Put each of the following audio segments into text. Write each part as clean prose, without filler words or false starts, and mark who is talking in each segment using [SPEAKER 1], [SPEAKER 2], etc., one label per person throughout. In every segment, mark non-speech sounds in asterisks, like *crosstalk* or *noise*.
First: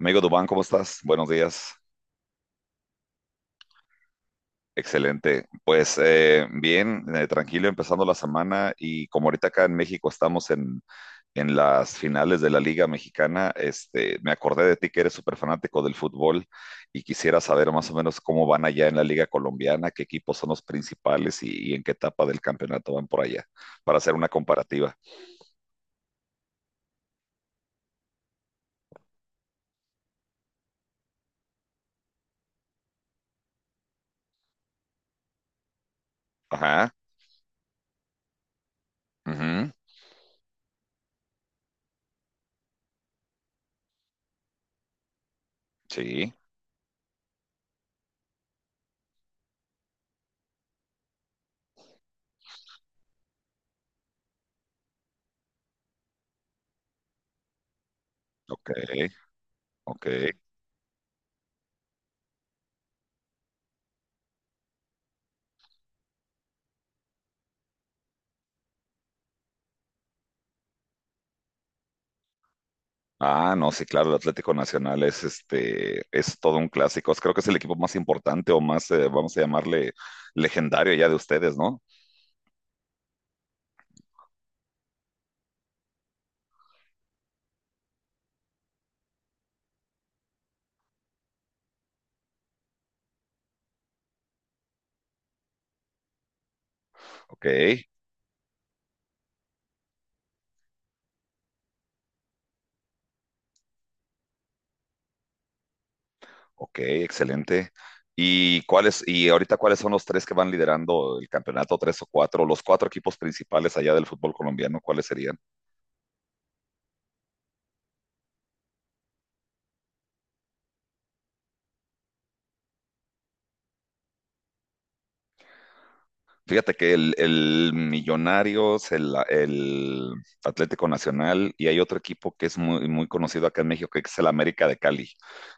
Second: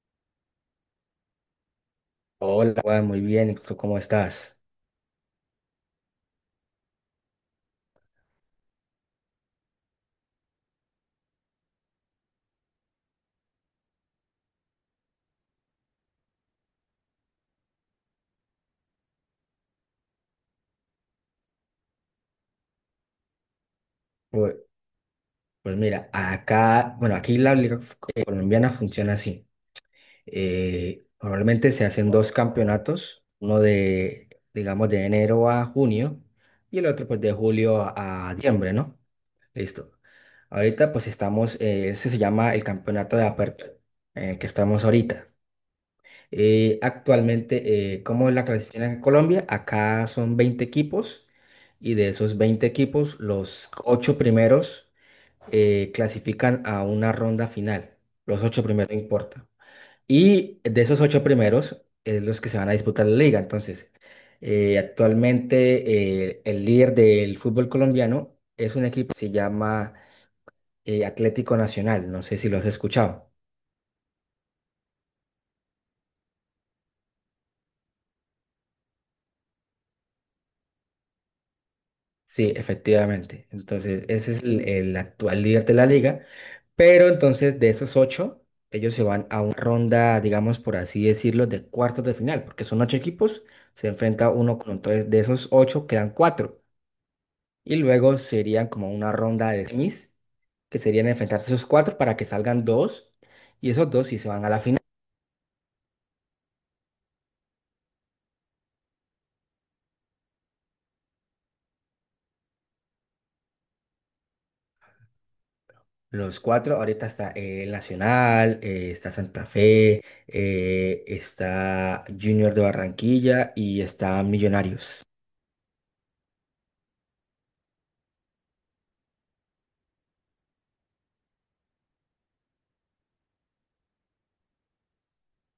[SPEAKER 1] Amigo Dubán, ¿cómo estás? Buenos días.
[SPEAKER 2] Hola, Juan, muy bien. ¿Y tú cómo estás?
[SPEAKER 1] Excelente. Pues bien, tranquilo, empezando la semana y como ahorita acá en México estamos en las finales de la Liga Mexicana, este, me acordé de ti que eres súper fanático del fútbol y quisiera saber más o menos cómo van allá en la Liga Colombiana, qué equipos son los principales y en qué etapa del campeonato van por allá, para hacer una
[SPEAKER 2] Pues,
[SPEAKER 1] comparativa.
[SPEAKER 2] pues mira, acá, bueno, aquí la liga colombiana funciona así. Normalmente se hacen dos campeonatos, uno de, digamos, de enero a junio, y el
[SPEAKER 1] Ajá,
[SPEAKER 2] otro pues de julio a diciembre, ¿no?
[SPEAKER 1] ujú,
[SPEAKER 2] Listo. Ahorita pues estamos, ese se llama el campeonato de apertura en el que estamos ahorita.
[SPEAKER 1] sí,
[SPEAKER 2] Actualmente, ¿cómo es la clasificación en Colombia? Acá son 20 equipos, y de esos 20 equipos, los 8 primeros clasifican a una ronda final. Los ocho
[SPEAKER 1] ok,
[SPEAKER 2] primeros, no importa.
[SPEAKER 1] ok.
[SPEAKER 2] Y de esos 8 primeros es los que se van a disputar la liga. Entonces, actualmente el líder del fútbol colombiano es un equipo que se llama Atlético Nacional. No sé si lo has escuchado.
[SPEAKER 1] Ah, no, sí, claro, el Atlético Nacional es este, es todo un clásico. Creo que es el equipo más importante o más, vamos a llamarle, legendario ya de ustedes, ¿no?
[SPEAKER 2] Sí, efectivamente. Entonces, ese es el actual líder de la liga. Pero entonces, de esos ocho, ellos se van a una ronda, digamos, por así decirlo, de cuartos de final, porque son ocho equipos, se enfrenta uno con entonces de esos ocho quedan cuatro.
[SPEAKER 1] Ok,
[SPEAKER 2] Y luego serían como una ronda de semis, que serían enfrentarse esos cuatro para que salgan dos, y esos dos sí se van a la final.
[SPEAKER 1] ok, excelente. ¿Y ahorita cuáles son los tres que van liderando el campeonato, tres o cuatro, los cuatro equipos principales allá del fútbol colombiano, cuáles serían?
[SPEAKER 2] Los cuatro, ahorita está el Nacional, está Santa Fe, está Junior de Barranquilla y está Millonarios.
[SPEAKER 1] Fíjate que el Millonarios, el Atlético Nacional, y hay otro equipo que es muy, muy conocido acá en México, que es el América de Cali.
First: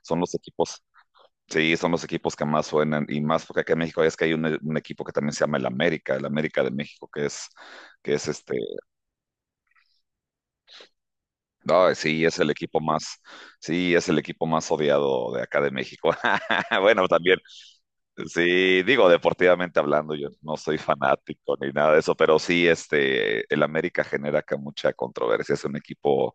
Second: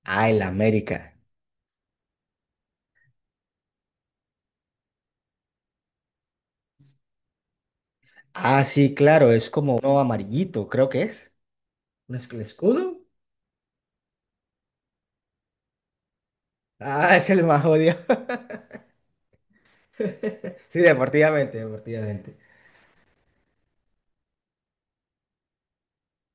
[SPEAKER 1] Son
[SPEAKER 2] Ah,
[SPEAKER 1] los
[SPEAKER 2] el
[SPEAKER 1] equipos.
[SPEAKER 2] América.
[SPEAKER 1] Sí, son los equipos que más suenan y más porque acá en México es que hay un equipo que también se llama el América de México, que es este,
[SPEAKER 2] Ah, sí, claro, es como uno amarillito, creo que es.
[SPEAKER 1] no,
[SPEAKER 2] ¿No
[SPEAKER 1] sí,
[SPEAKER 2] es
[SPEAKER 1] es
[SPEAKER 2] el
[SPEAKER 1] el equipo
[SPEAKER 2] escudo?
[SPEAKER 1] más, sí, es el equipo más odiado de acá de México. *laughs* Bueno,
[SPEAKER 2] Ah, es
[SPEAKER 1] también,
[SPEAKER 2] el más jodido.
[SPEAKER 1] sí, digo, deportivamente hablando, yo no
[SPEAKER 2] *laughs*
[SPEAKER 1] soy
[SPEAKER 2] Sí,
[SPEAKER 1] fanático
[SPEAKER 2] deportivamente,
[SPEAKER 1] ni nada de eso,
[SPEAKER 2] deportivamente.
[SPEAKER 1] pero sí, este, el América genera acá mucha controversia, es un equipo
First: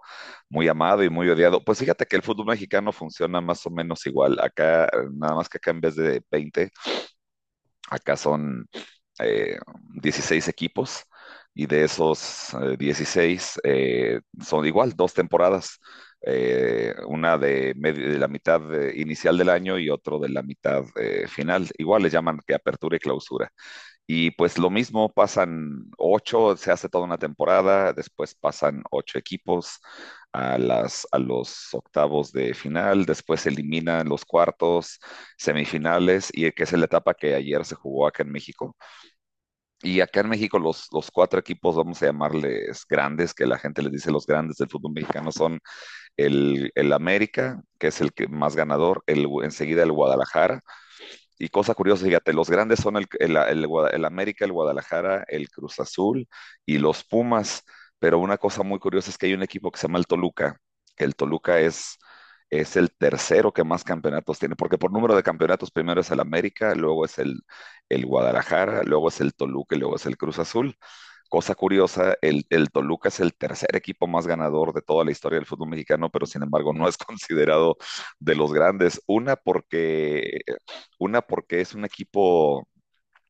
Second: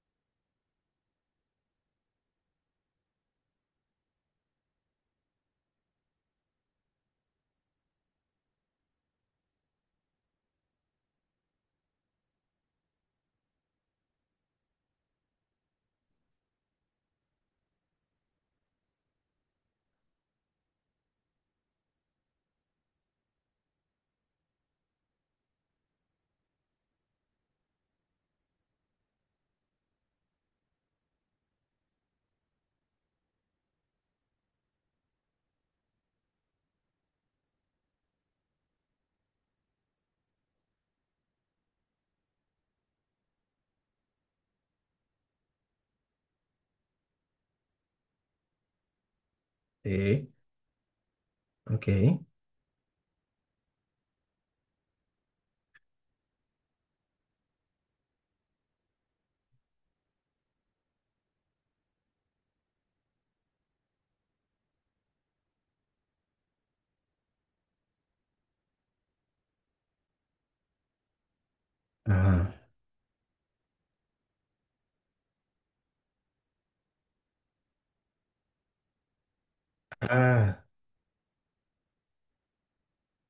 [SPEAKER 1] muy amado y muy odiado. Pues fíjate que el fútbol mexicano funciona más o menos igual, acá, nada más que acá en vez de 20. Acá son eh, 16 equipos y de esos 16 son igual, dos temporadas, una de la mitad inicial del año y otro de la mitad final. Igual le llaman que apertura y clausura. Y pues lo mismo, pasan ocho, se hace toda una temporada, después pasan ocho equipos a las, a los octavos de final, después se eliminan los cuartos, semifinales, y que es la etapa que ayer se jugó acá en México. Y acá en México los cuatro equipos, vamos a llamarles grandes, que la gente les dice los grandes del fútbol mexicano, son el América, que es el que más ganador, enseguida el
[SPEAKER 2] Sí,
[SPEAKER 1] Guadalajara, y cosa
[SPEAKER 2] ok.
[SPEAKER 1] curiosa, fíjate, los grandes son el América, el Guadalajara, el Cruz Azul y los Pumas. Pero una cosa muy curiosa es que hay un equipo que se llama el Toluca, que el Toluca es el tercero que más campeonatos tiene, porque por número de campeonatos primero es el América, luego es el Guadalajara, luego es el Toluca y luego es el Cruz Azul. Cosa curiosa,
[SPEAKER 2] Ajá.
[SPEAKER 1] el Toluca es el tercer equipo más ganador de toda la historia del fútbol mexicano, pero sin embargo no es *laughs* considerado de los grandes. Una, porque
[SPEAKER 2] Ah,
[SPEAKER 1] una porque es un equipo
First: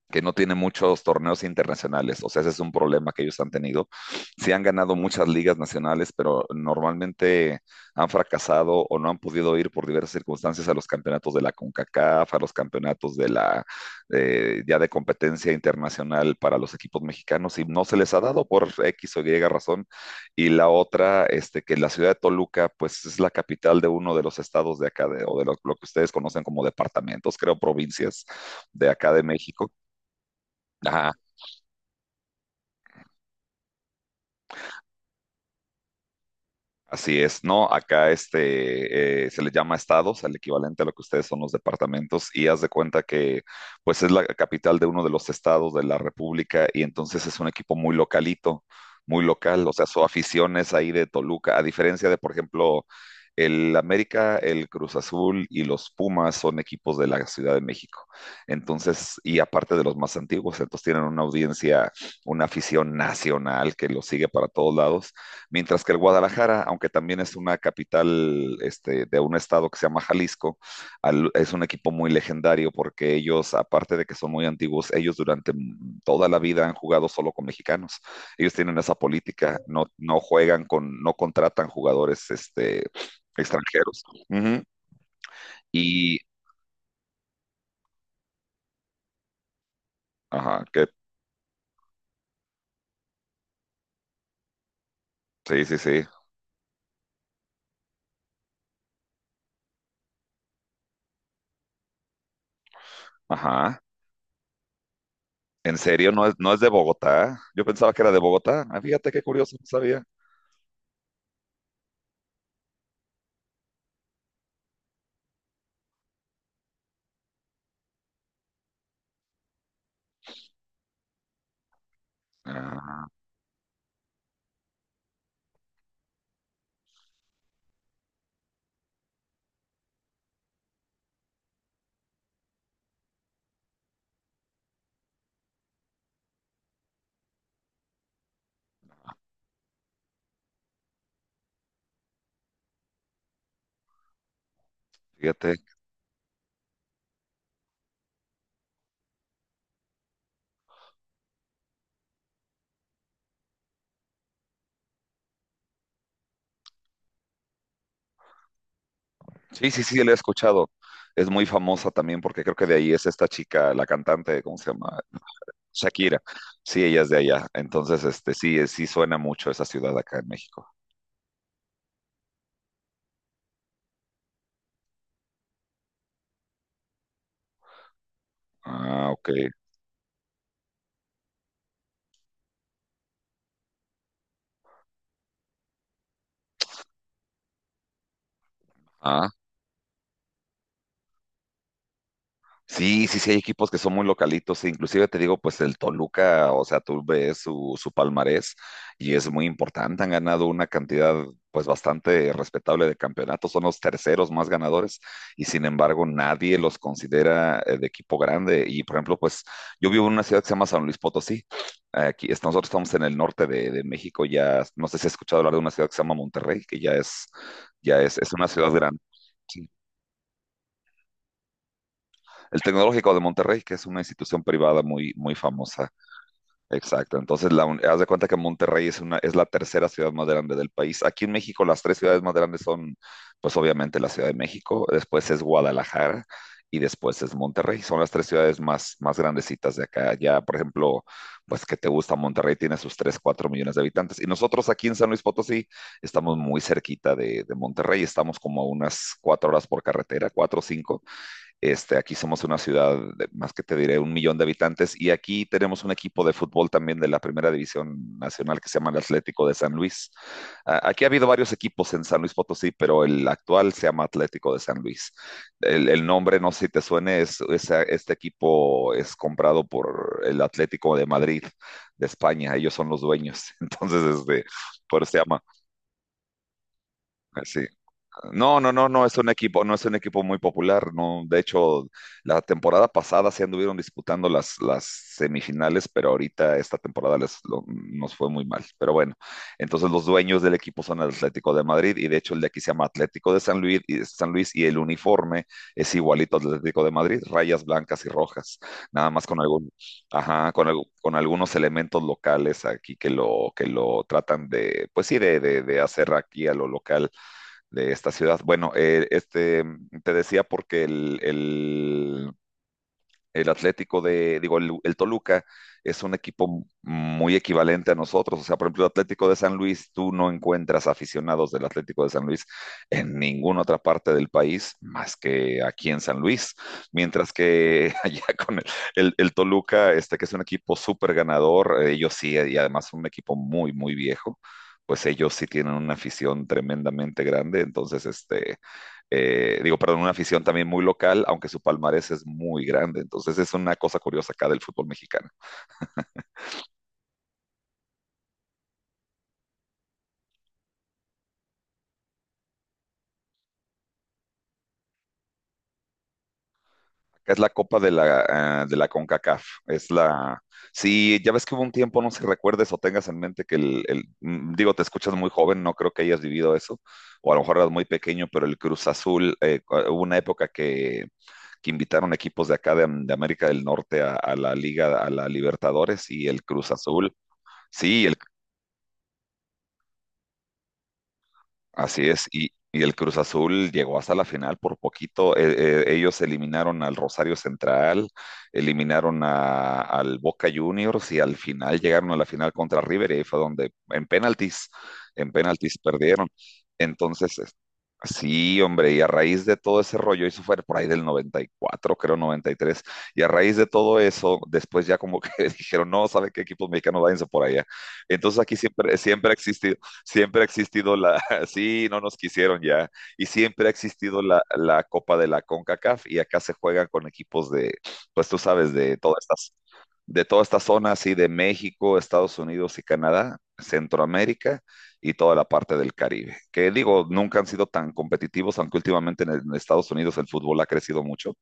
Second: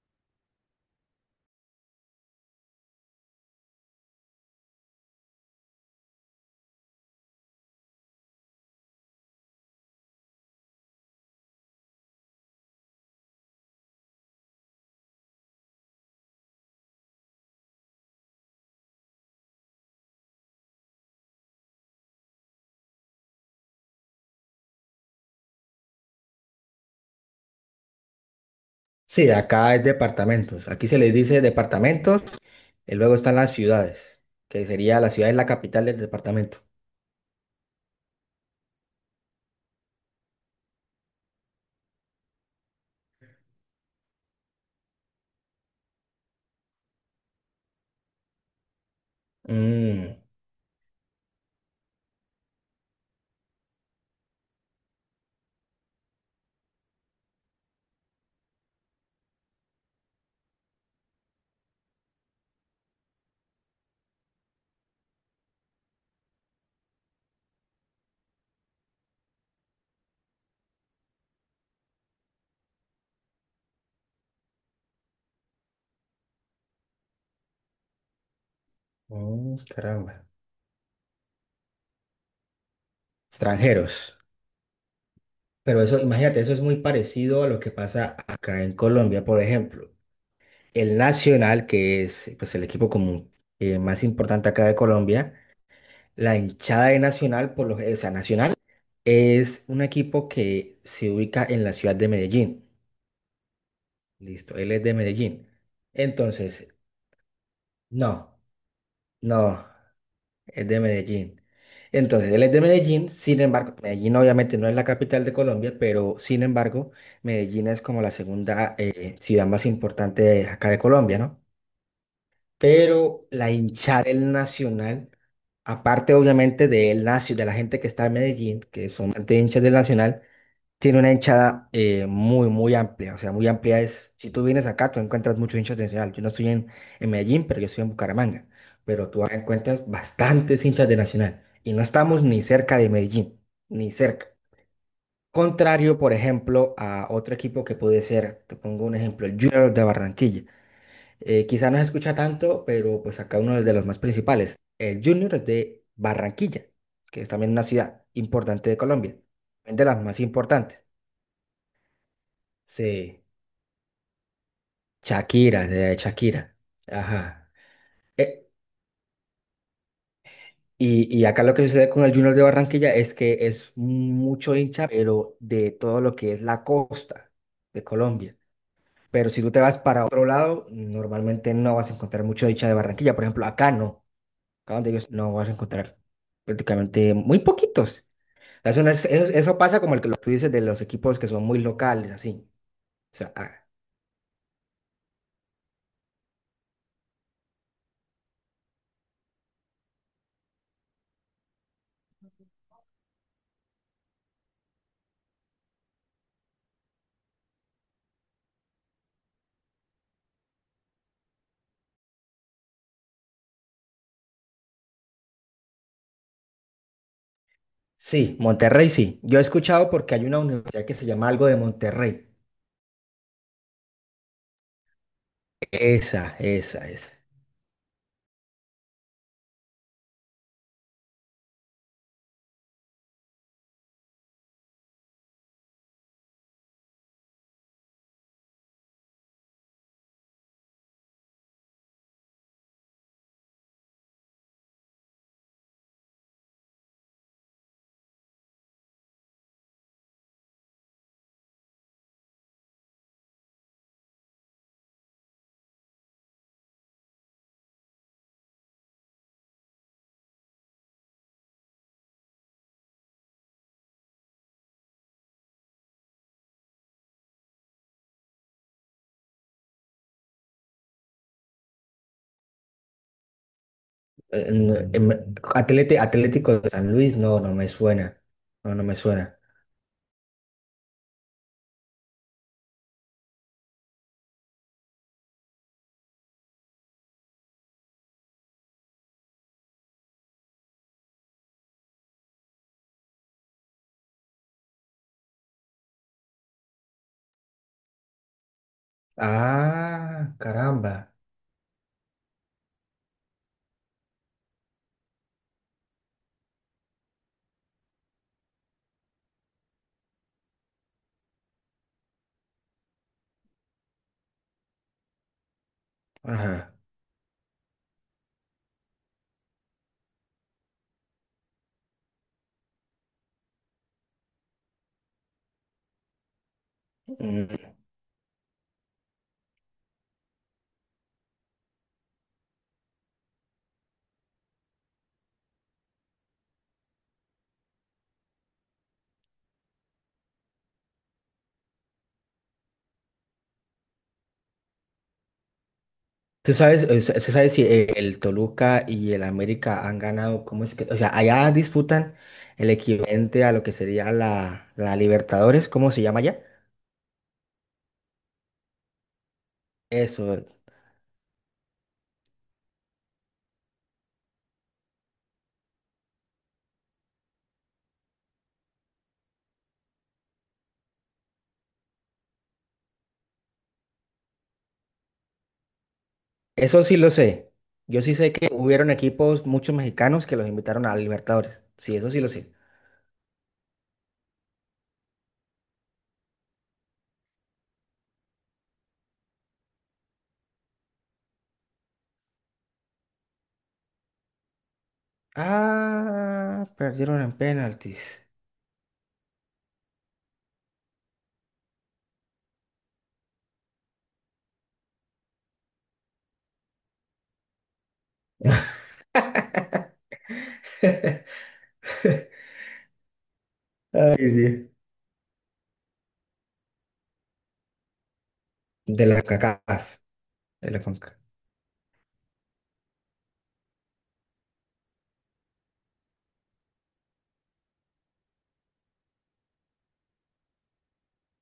[SPEAKER 1] que no tiene muchos torneos internacionales, o sea, ese es un problema que ellos han tenido. Sí han ganado muchas ligas nacionales, pero normalmente han fracasado o no han podido ir por diversas circunstancias a los campeonatos de la CONCACAF, a los campeonatos de la ya de competencia internacional para los equipos mexicanos y no se les ha dado por X o Y razón. Y la otra, este, que la ciudad de Toluca, pues es la capital de uno de los estados de acá, o lo que ustedes conocen como departamentos, creo, provincias de acá de
[SPEAKER 2] sí,
[SPEAKER 1] México.
[SPEAKER 2] acá es departamentos. Aquí se
[SPEAKER 1] Ajá,
[SPEAKER 2] les dice departamentos, y luego están las ciudades, que sería la ciudad es la capital del departamento.
[SPEAKER 1] así es, ¿no? Acá este, se le llama estados, al equivalente a lo que ustedes son los departamentos, y haz de cuenta que pues es la capital de uno de los estados de la República y entonces es un equipo muy localito, muy local, o sea, su
[SPEAKER 2] Mm,
[SPEAKER 1] afición es ahí de Toluca, a diferencia de, por ejemplo, el América, el Cruz Azul y los Pumas son equipos de la Ciudad de México. Entonces, y aparte de los más antiguos, entonces tienen una audiencia, una afición nacional que los sigue para todos lados. Mientras que el Guadalajara, aunque también es una capital este, de un estado que se llama Jalisco, es un equipo muy legendario porque ellos, aparte de que son muy antiguos, ellos durante toda la vida han jugado solo con mexicanos. Ellos tienen esa
[SPEAKER 2] oh,
[SPEAKER 1] política, no
[SPEAKER 2] caramba.
[SPEAKER 1] juegan con, no contratan jugadores este, extranjeros.
[SPEAKER 2] Extranjeros.
[SPEAKER 1] Ujú.
[SPEAKER 2] Pero eso,
[SPEAKER 1] Y,
[SPEAKER 2] imagínate, eso es muy parecido a lo que pasa acá en Colombia, por ejemplo.
[SPEAKER 1] ajá, que,
[SPEAKER 2] El Nacional, que es pues, el equipo común más importante acá de Colombia,
[SPEAKER 1] sí, sí, sí,
[SPEAKER 2] la hinchada de Nacional, por lo, o sea, Nacional, es un equipo que se ubica en la ciudad de Medellín.
[SPEAKER 1] ajá.
[SPEAKER 2] Listo, él es de Medellín.
[SPEAKER 1] ¿En serio? ¿No es
[SPEAKER 2] Entonces,
[SPEAKER 1] de Bogotá? Yo pensaba que era de
[SPEAKER 2] no,
[SPEAKER 1] Bogotá. Ah, fíjate qué curioso, no
[SPEAKER 2] no.
[SPEAKER 1] sabía.
[SPEAKER 2] Es de Medellín. Entonces, él es de Medellín, sin embargo, Medellín obviamente no es la capital de Colombia, pero sin embargo, Medellín es como la segunda ciudad más importante de acá de Colombia, ¿no?
[SPEAKER 1] Ah,
[SPEAKER 2] Pero la hinchada del Nacional, aparte obviamente del nacio, de la gente que está en Medellín, que son bastante hinchas del Nacional, tiene una hinchada muy, muy amplia. O sea, muy amplia es, si tú vienes acá, tú encuentras muchos hinchas de Nacional. Yo no estoy en Medellín, pero yo estoy en Bucaramanga. Pero tú encuentras bastantes hinchas de Nacional. Y no estamos ni cerca de Medellín, ni cerca.
[SPEAKER 1] fíjate.
[SPEAKER 2] Contrario, por ejemplo, a otro equipo que puede ser, te pongo un ejemplo, el Junior de Barranquilla. Quizá no se escucha tanto, pero pues acá uno de los más principales. El Junior es de Barranquilla, que es también una ciudad importante de Colombia,
[SPEAKER 1] Sí,
[SPEAKER 2] es
[SPEAKER 1] sí,
[SPEAKER 2] de las
[SPEAKER 1] sí, la he
[SPEAKER 2] más
[SPEAKER 1] escuchado.
[SPEAKER 2] importantes.
[SPEAKER 1] Es muy famosa también porque creo que de ahí es
[SPEAKER 2] Sí.
[SPEAKER 1] esta chica, la cantante, ¿cómo se llama?
[SPEAKER 2] Shakira, de
[SPEAKER 1] Shakira.
[SPEAKER 2] Shakira.
[SPEAKER 1] Sí, ella es de allá.
[SPEAKER 2] Ajá.
[SPEAKER 1] Entonces, este,
[SPEAKER 2] Eh,
[SPEAKER 1] sí, sí suena mucho esa ciudad acá en México.
[SPEAKER 2] y acá lo que sucede con el Junior de Barranquilla es que es mucho hincha, pero de todo lo que es la costa de Colombia.
[SPEAKER 1] Ah, ok.
[SPEAKER 2] Pero si tú te vas para otro lado, normalmente no vas a encontrar mucho hincha de Barranquilla. Por ejemplo, acá no. Acá donde ellos no vas a encontrar prácticamente muy poquitos. Es una- es-
[SPEAKER 1] Ah,
[SPEAKER 2] eso pasa como el que lo- tú dices de los equipos que son muy locales, así.
[SPEAKER 1] sí,
[SPEAKER 2] O
[SPEAKER 1] sí, sí,
[SPEAKER 2] sea,
[SPEAKER 1] hay
[SPEAKER 2] ah,
[SPEAKER 1] equipos que son muy localitos, e inclusive te digo, pues el Toluca, o sea, tú ves su palmarés y es muy importante, han ganado una cantidad pues bastante respetable de campeonatos, son los terceros más ganadores y sin embargo nadie los considera de equipo grande y por ejemplo, pues yo vivo en una ciudad que se llama San Luis Potosí, aquí nosotros estamos en el norte de México, ya no sé si has escuchado hablar de una ciudad que se llama Monterrey, que es
[SPEAKER 2] sí,
[SPEAKER 1] una ciudad
[SPEAKER 2] Monterrey
[SPEAKER 1] grande.
[SPEAKER 2] sí. Yo he
[SPEAKER 1] Sí.
[SPEAKER 2] escuchado porque hay una universidad que se llama algo de Monterrey.
[SPEAKER 1] El Tecnológico de Monterrey, que es una institución privada muy, muy famosa.
[SPEAKER 2] Esa, esa, esa.
[SPEAKER 1] Exacto. Entonces, haz de cuenta que Monterrey es es la tercera ciudad más grande del país. Aquí en México, las tres ciudades más grandes son, pues obviamente, la Ciudad de México, después es Guadalajara y después es Monterrey. Son las tres ciudades más, más grandecitas de acá. Ya, por ejemplo, pues que te gusta, Monterrey tiene sus 3 4 millones de habitantes. Y nosotros aquí en San Luis Potosí estamos muy cerquita de Monterrey. Estamos como a unas 4 horas por carretera, 4 o 5. Este, aquí somos una ciudad de más que te diré un millón de habitantes y aquí tenemos un equipo de fútbol también de la primera división nacional que se llama el Atlético de San Luis. Aquí ha habido varios equipos en San Luis Potosí, pero el actual se llama Atlético de San Luis. El nombre, no sé si te suene, este equipo es comprado por el Atlético de Madrid de España. Ellos son los dueños, *laughs* entonces este,
[SPEAKER 2] Eh, no,
[SPEAKER 1] por
[SPEAKER 2] em,
[SPEAKER 1] eso se llama.
[SPEAKER 2] Atlete- Atlético de San Luis, no, no
[SPEAKER 1] Sí,
[SPEAKER 2] me suena.
[SPEAKER 1] no, no,
[SPEAKER 2] No, no
[SPEAKER 1] no,
[SPEAKER 2] me
[SPEAKER 1] no es un
[SPEAKER 2] suena.
[SPEAKER 1] equipo, no es un equipo muy popular, no. De hecho, la temporada pasada se anduvieron disputando las semifinales, pero ahorita esta temporada nos fue muy mal. Pero bueno, entonces los dueños del equipo son el Atlético de Madrid y de hecho el de aquí se llama Atlético de San Luis y el uniforme es igualito al del Atlético de Madrid, rayas blancas y rojas, nada más con algún,
[SPEAKER 2] Ah,
[SPEAKER 1] ajá, con,
[SPEAKER 2] caramba.
[SPEAKER 1] con algunos elementos locales aquí que lo tratan de, pues sí, de hacer aquí a lo local de esta ciudad. Bueno, este, te decía porque el Atlético de, digo, el Toluca es un equipo
[SPEAKER 2] Ajá.
[SPEAKER 1] muy equivalente a nosotros. O sea, por ejemplo, el Atlético de San Luis, tú no encuentras aficionados del Atlético de San Luis en ninguna otra parte del país más que aquí en San Luis. Mientras
[SPEAKER 2] Mm.
[SPEAKER 1] que *laughs* allá con el Toluca, este que es un equipo súper ganador, ellos sí, y además un equipo muy, muy viejo pues ellos sí tienen una afición tremendamente grande, entonces este, digo, perdón, una afición también muy local, aunque su palmarés es muy grande. Entonces es una cosa curiosa acá del fútbol mexicano.
[SPEAKER 2] ¿Tú sabes, se sabe si el Toluca y el América han ganado? ¿Cómo es que? O sea, allá disputan el equivalente a lo que sería la Libertadores, ¿cómo se llama allá?
[SPEAKER 1] Acá es la Copa de la CONCACAF. Es
[SPEAKER 2] Eso,
[SPEAKER 1] la. Sí, ya ves que hubo un tiempo, no sé si recuerdes o tengas en mente que digo, te escuchas muy joven, no creo que hayas vivido eso, o a lo mejor eras muy pequeño, pero el Cruz Azul, hubo una época que, invitaron equipos de acá de América del Norte a la Liga, a la Libertadores y el Cruz
[SPEAKER 2] eso sí lo
[SPEAKER 1] Azul.
[SPEAKER 2] sé. Yo
[SPEAKER 1] Sí,
[SPEAKER 2] sí sé que hubieron equipos, muchos mexicanos que los invitaron a Libertadores. Sí,
[SPEAKER 1] así
[SPEAKER 2] eso sí
[SPEAKER 1] es,
[SPEAKER 2] lo
[SPEAKER 1] y,
[SPEAKER 2] sé.
[SPEAKER 1] y el Cruz Azul llegó hasta la final por poquito. ellos eliminaron al Rosario Central, eliminaron al Boca Juniors y al final llegaron a la final contra River y ahí fue donde en penaltis perdieron.
[SPEAKER 2] Ah, perdieron en
[SPEAKER 1] Entonces,
[SPEAKER 2] penaltis.
[SPEAKER 1] sí, hombre, y a raíz de todo ese rollo, eso fue por ahí del 94, creo 93, y tres, y a raíz de todo eso, después ya como que *laughs* dijeron, no, ¿sabe qué equipos mexicanos váyanse por allá? Entonces aquí siempre ha existido, siempre ha existido la,
[SPEAKER 2] *laughs*
[SPEAKER 1] *laughs* sí, no nos quisieron ya, y siempre ha existido
[SPEAKER 2] Ay,
[SPEAKER 1] la,
[SPEAKER 2] sí.
[SPEAKER 1] la Copa de la CONCACAF y acá se juegan con equipos de, pues tú sabes, de
[SPEAKER 2] De
[SPEAKER 1] todas
[SPEAKER 2] la
[SPEAKER 1] estas,
[SPEAKER 2] CACAF,
[SPEAKER 1] de toda esta
[SPEAKER 2] de la
[SPEAKER 1] zona así
[SPEAKER 2] CONCACAF.
[SPEAKER 1] de México, Estados Unidos y Canadá, Centroamérica y toda la parte del Caribe. Que digo, nunca han sido tan competitivos, aunque últimamente en Estados Unidos el fútbol ha crecido mucho.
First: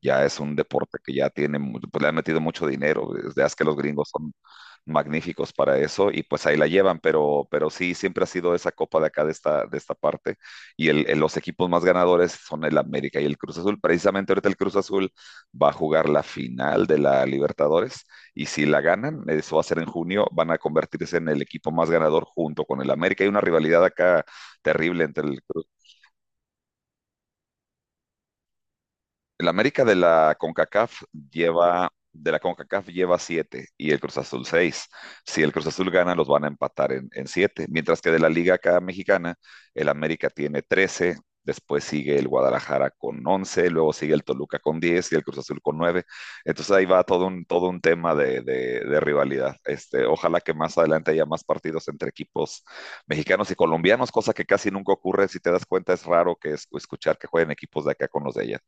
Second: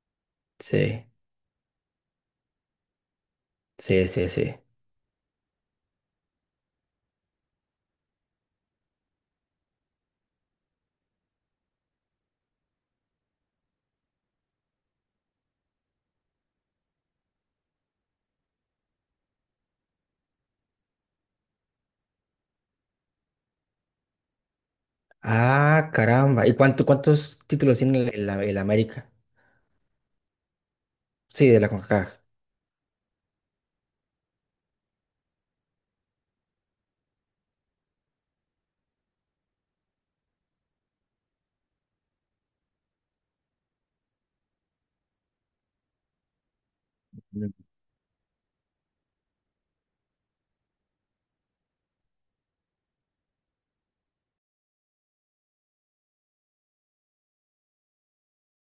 [SPEAKER 1] Ya es un deporte
[SPEAKER 2] Sí,
[SPEAKER 1] que ya tiene, pues le han metido mucho dinero. Desde hace que los
[SPEAKER 2] sí,
[SPEAKER 1] gringos
[SPEAKER 2] sí,
[SPEAKER 1] son
[SPEAKER 2] sí.
[SPEAKER 1] magníficos para eso y pues ahí la llevan, pero sí, siempre ha sido esa copa de acá, de esta parte. Y los equipos más ganadores son el América y el Cruz Azul. Precisamente ahorita el Cruz Azul va a jugar la final de la Libertadores y si la ganan, eso va a ser en junio, van a convertirse en el equipo más ganador junto con el América. Hay una rivalidad acá terrible entre el Cruz.
[SPEAKER 2] Ah, caramba. ¿Y cuánto, cuántos títulos tiene el América?
[SPEAKER 1] El América de la CONCACAF
[SPEAKER 2] Sí, de la
[SPEAKER 1] lleva,
[SPEAKER 2] CONCACAF.
[SPEAKER 1] de la CONCACAF lleva siete y el Cruz Azul seis. Si el Cruz Azul gana, los van a empatar en, siete. Mientras que de la Liga acá mexicana, el América tiene 13, después sigue el Guadalajara con 11, luego sigue el Toluca con 10 y el Cruz Azul con 9. Entonces ahí va todo un,
[SPEAKER 2] Mm.
[SPEAKER 1] todo un tema de rivalidad. Este, ojalá que más adelante haya más partidos entre equipos mexicanos y colombianos, cosa que casi nunca ocurre. Si te das cuenta, es raro que escuchar que jueguen equipos de acá con los de allá.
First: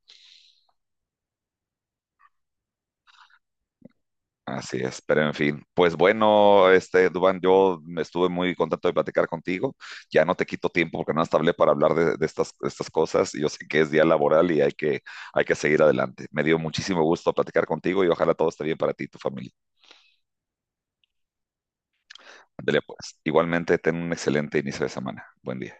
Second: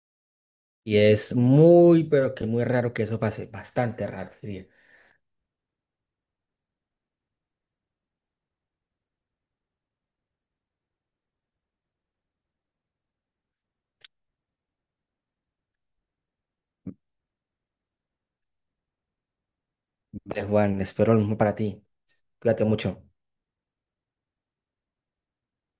[SPEAKER 2] Y es muy, pero que muy raro que eso pase. Bastante raro, diría.
[SPEAKER 1] Así es, pero en fin, pues bueno, este Dubán, yo me estuve muy contento de platicar contigo. Ya no te quito tiempo porque no hasta hablé para hablar de estas cosas. Yo sé que es día laboral y hay que seguir adelante. Me dio muchísimo gusto platicar contigo y ojalá todo esté bien para ti y tu familia.
[SPEAKER 2] Vale, Juan, espero lo mismo para ti. Cuídate
[SPEAKER 1] Ándale,
[SPEAKER 2] mucho.
[SPEAKER 1] pues. Igualmente, ten un excelente inicio de semana. Buen día.